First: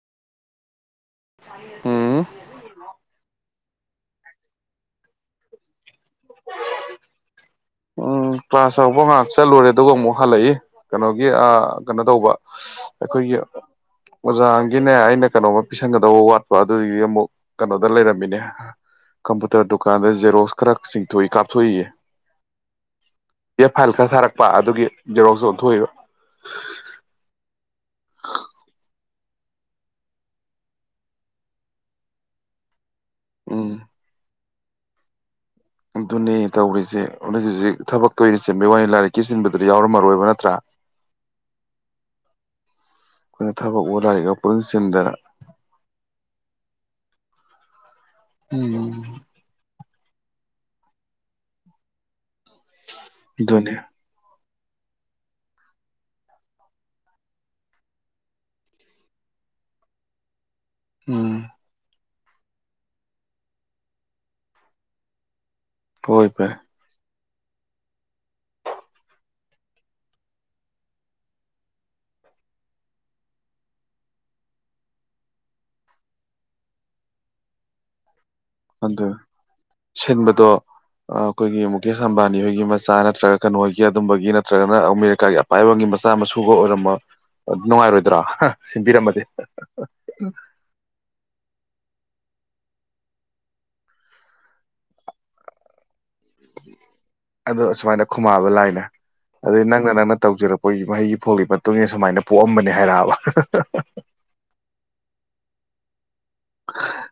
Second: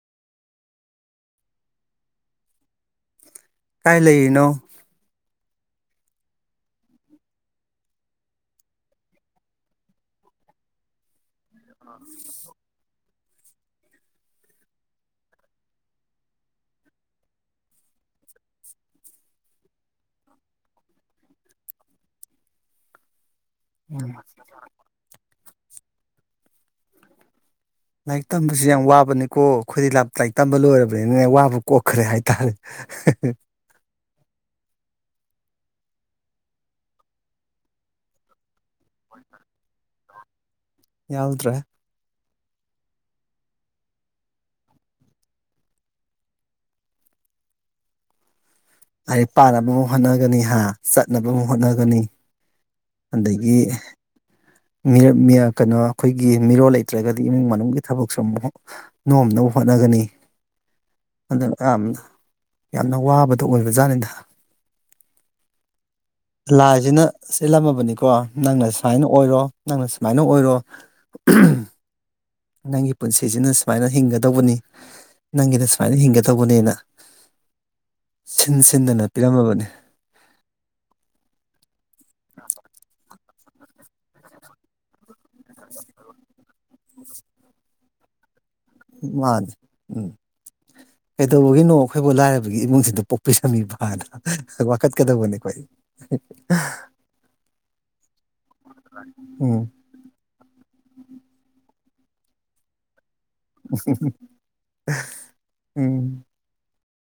ꯎꯝ ꯀꯥꯏ ꯂꯩꯔꯤꯅꯣ ꯎꯝ ꯀ꯭ꯂꯥꯁ ꯍꯧꯕ ꯉꯥꯏꯍꯥꯛ ꯆꯠꯂꯨꯔꯦ ꯑꯗꯨꯒ ꯑꯃꯨꯛ ꯍꯜꯂꯛꯏ ꯀꯩꯅꯣꯒꯤ ꯀꯩꯅꯣ ꯇꯧꯕ ꯑꯩꯈꯣꯏꯒꯤ ꯑꯣꯖꯥꯒꯤꯅꯦ ꯑꯩꯅ ꯀꯩꯅꯣꯃ ꯄꯤꯁꯟꯒꯗꯧꯕ ꯋꯥꯠꯄ ꯑꯗꯨꯗꯤ ꯑꯃꯨꯛ ꯀꯩꯅꯣꯗ ꯂꯩꯔꯝꯃꯤꯅꯦ ꯀꯝꯄꯨꯇꯔ ꯗꯨꯀꯥꯟꯗ ꯖꯦꯔꯣꯛꯁ ꯈꯔ ꯆꯤꯡꯊꯣꯛꯏ ꯀꯥꯞꯊꯣꯛꯏꯌꯦ ꯌꯦ ꯐꯥꯏꯜ ꯈꯔ ꯎꯝ ꯊꯥꯔꯛꯄ ꯑꯗꯨꯒꯤ ꯖꯦꯔꯣꯛꯁꯨ ꯑꯣꯟꯊꯣꯛꯏꯕ ꯂꯥꯏꯔꯤꯛ ꯇꯝꯕꯁꯨ ꯌꯥꯝ ꯋꯥꯕꯅꯤꯀꯣ ꯑꯩꯈꯣꯏꯗꯤ ꯂꯥꯏꯔꯤꯛ ꯇꯝꯕ ꯂꯣꯏꯔꯕꯅꯤꯅ ꯋꯥꯕ ꯀꯣꯛꯈ꯭ꯔꯦ ꯍꯥꯏꯇꯥꯔꯦ ꯎ ꯎꯝ ꯑꯗꯨꯅꯦ ꯇꯧꯔꯤꯁꯦ ꯍꯧ ꯍꯧꯖꯤꯛ ꯍꯧꯖꯤꯛ ꯊꯕꯛꯛꯇꯔꯤꯁꯤ ꯁꯤꯟꯕꯤꯒꯤ ꯋꯥꯅꯤ ꯂꯥꯏꯔꯤꯛꯀꯤ ꯁꯤꯟꯕꯗ ꯌꯥꯎꯔꯝꯃꯣꯏ ꯅꯠꯇ꯭ꯔ ꯌꯥꯎꯗ꯭ꯔꯦ ꯑꯩꯈꯣꯏꯅ ꯊꯕꯛ ꯑꯣꯊꯔꯤꯒ ꯄꯨꯟꯁꯤꯟꯗ ꯑ ꯄꯥꯔꯕꯨ ꯍꯣꯠꯅꯒꯅꯤ ꯍꯥ ꯆꯠꯅꯕ ꯍꯣꯠꯅꯒꯅꯤ ꯑꯗꯒꯤ ꯑꯗꯨꯅꯦ ꯀꯩꯅꯣ ꯑꯩꯈꯣꯏꯒꯤ ꯃꯤꯔꯣꯜ ꯂꯩꯇ꯭ꯔꯒꯗꯤ ꯏꯃꯨꯡ ꯃꯅꯨꯡꯒꯤ ꯊꯕꯛꯁꯨ ꯑꯃꯨꯛ ꯅꯣꯝꯅꯕ ꯍꯣꯠꯅꯒꯅꯤ ꯑꯗ ꯎꯝ ꯑ ꯌꯥꯝꯅ ꯋꯥꯕꯗ ꯑꯣꯏꯕꯖꯥꯠꯅꯤꯗ ꯍꯣꯏ ꯐꯔꯦ ꯂꯥꯏꯖꯤꯅ ꯁꯤꯜꯂꯝꯃꯕꯅꯤꯀꯣ ꯅꯪꯅ ꯁꯨꯃꯥꯏꯅ ꯑꯣꯏꯔꯣ ꯅꯪꯅ ꯁꯨꯃꯥꯏꯅ ꯑꯣꯏꯔꯣ ꯅꯪꯒꯤ ꯄꯨꯟꯁꯤꯁꯤꯅ ꯁꯨꯃꯥꯏꯅ ꯍꯤꯡꯒꯗꯧꯕꯅꯤ ꯅꯪꯒꯤꯅ ꯁꯨꯃꯥꯏꯅ ꯍꯤꯡꯒꯗꯧꯕꯅꯦꯅ ꯁꯤꯟ ꯁꯤꯟꯗꯅ ꯑꯗꯨ ꯄꯤꯔꯝꯃꯕꯅꯤ ꯁꯤꯟꯕꯗꯣ ꯑꯩꯈꯣꯏꯒꯤ ꯃꯨꯀꯦ ꯁꯝꯕꯥꯅꯤ ꯍꯣꯏꯒꯤ ꯃꯆꯥ ꯅꯠꯇ꯭ꯔꯒ ꯀꯩꯅꯣꯒꯤ ꯑꯗꯨꯝꯕꯒꯤ ꯅꯠꯇ꯭ꯔꯒꯅꯔ ꯀꯥꯒꯤ ꯑꯄꯥꯏꯕꯒꯤ ꯃꯆꯥ ꯃꯁꯨꯒ ꯑꯣꯏꯔꯝꯕ ꯅꯨꯡꯉꯥꯏꯔꯣꯏꯗ꯭ꯔꯥ ꯁꯤꯟꯕꯤꯔꯝꯃꯗꯤ ꯃꯥꯅꯦ ꯎꯝ ꯀꯗ ꯍꯒꯅꯣ ꯑꯩꯈꯣꯏꯕꯨ ꯂꯥꯏꯔꯕꯒꯤ ꯏꯃꯨꯡꯁꯤꯡꯗ ꯄꯣꯛꯄꯤꯔꯝꯃꯤꯕꯅ ꯋꯥꯀꯠꯀꯗꯧꯕꯅꯤꯈꯣꯏ ꯑꯗꯣ ꯁꯨꯃꯥꯏꯅ ꯈꯨꯃꯥꯕ ꯂꯥꯏꯅꯦ ꯎꯝ ꯑꯗꯨꯗꯩ ꯅꯪꯅ ꯅꯪꯅ ꯇꯧꯖꯔꯛꯄ ꯑꯩꯈꯣꯏꯒꯤ ꯃꯍꯩꯒꯤ ꯐꯣꯒꯤ ꯃꯇꯨꯡ ꯏꯟꯅ ꯁꯨꯃꯥꯏꯅ ꯄꯣꯛꯑꯝꯕꯅꯦ ꯍꯥꯏꯔꯛꯑꯕ ꯎ ꯎꯝ ꯍ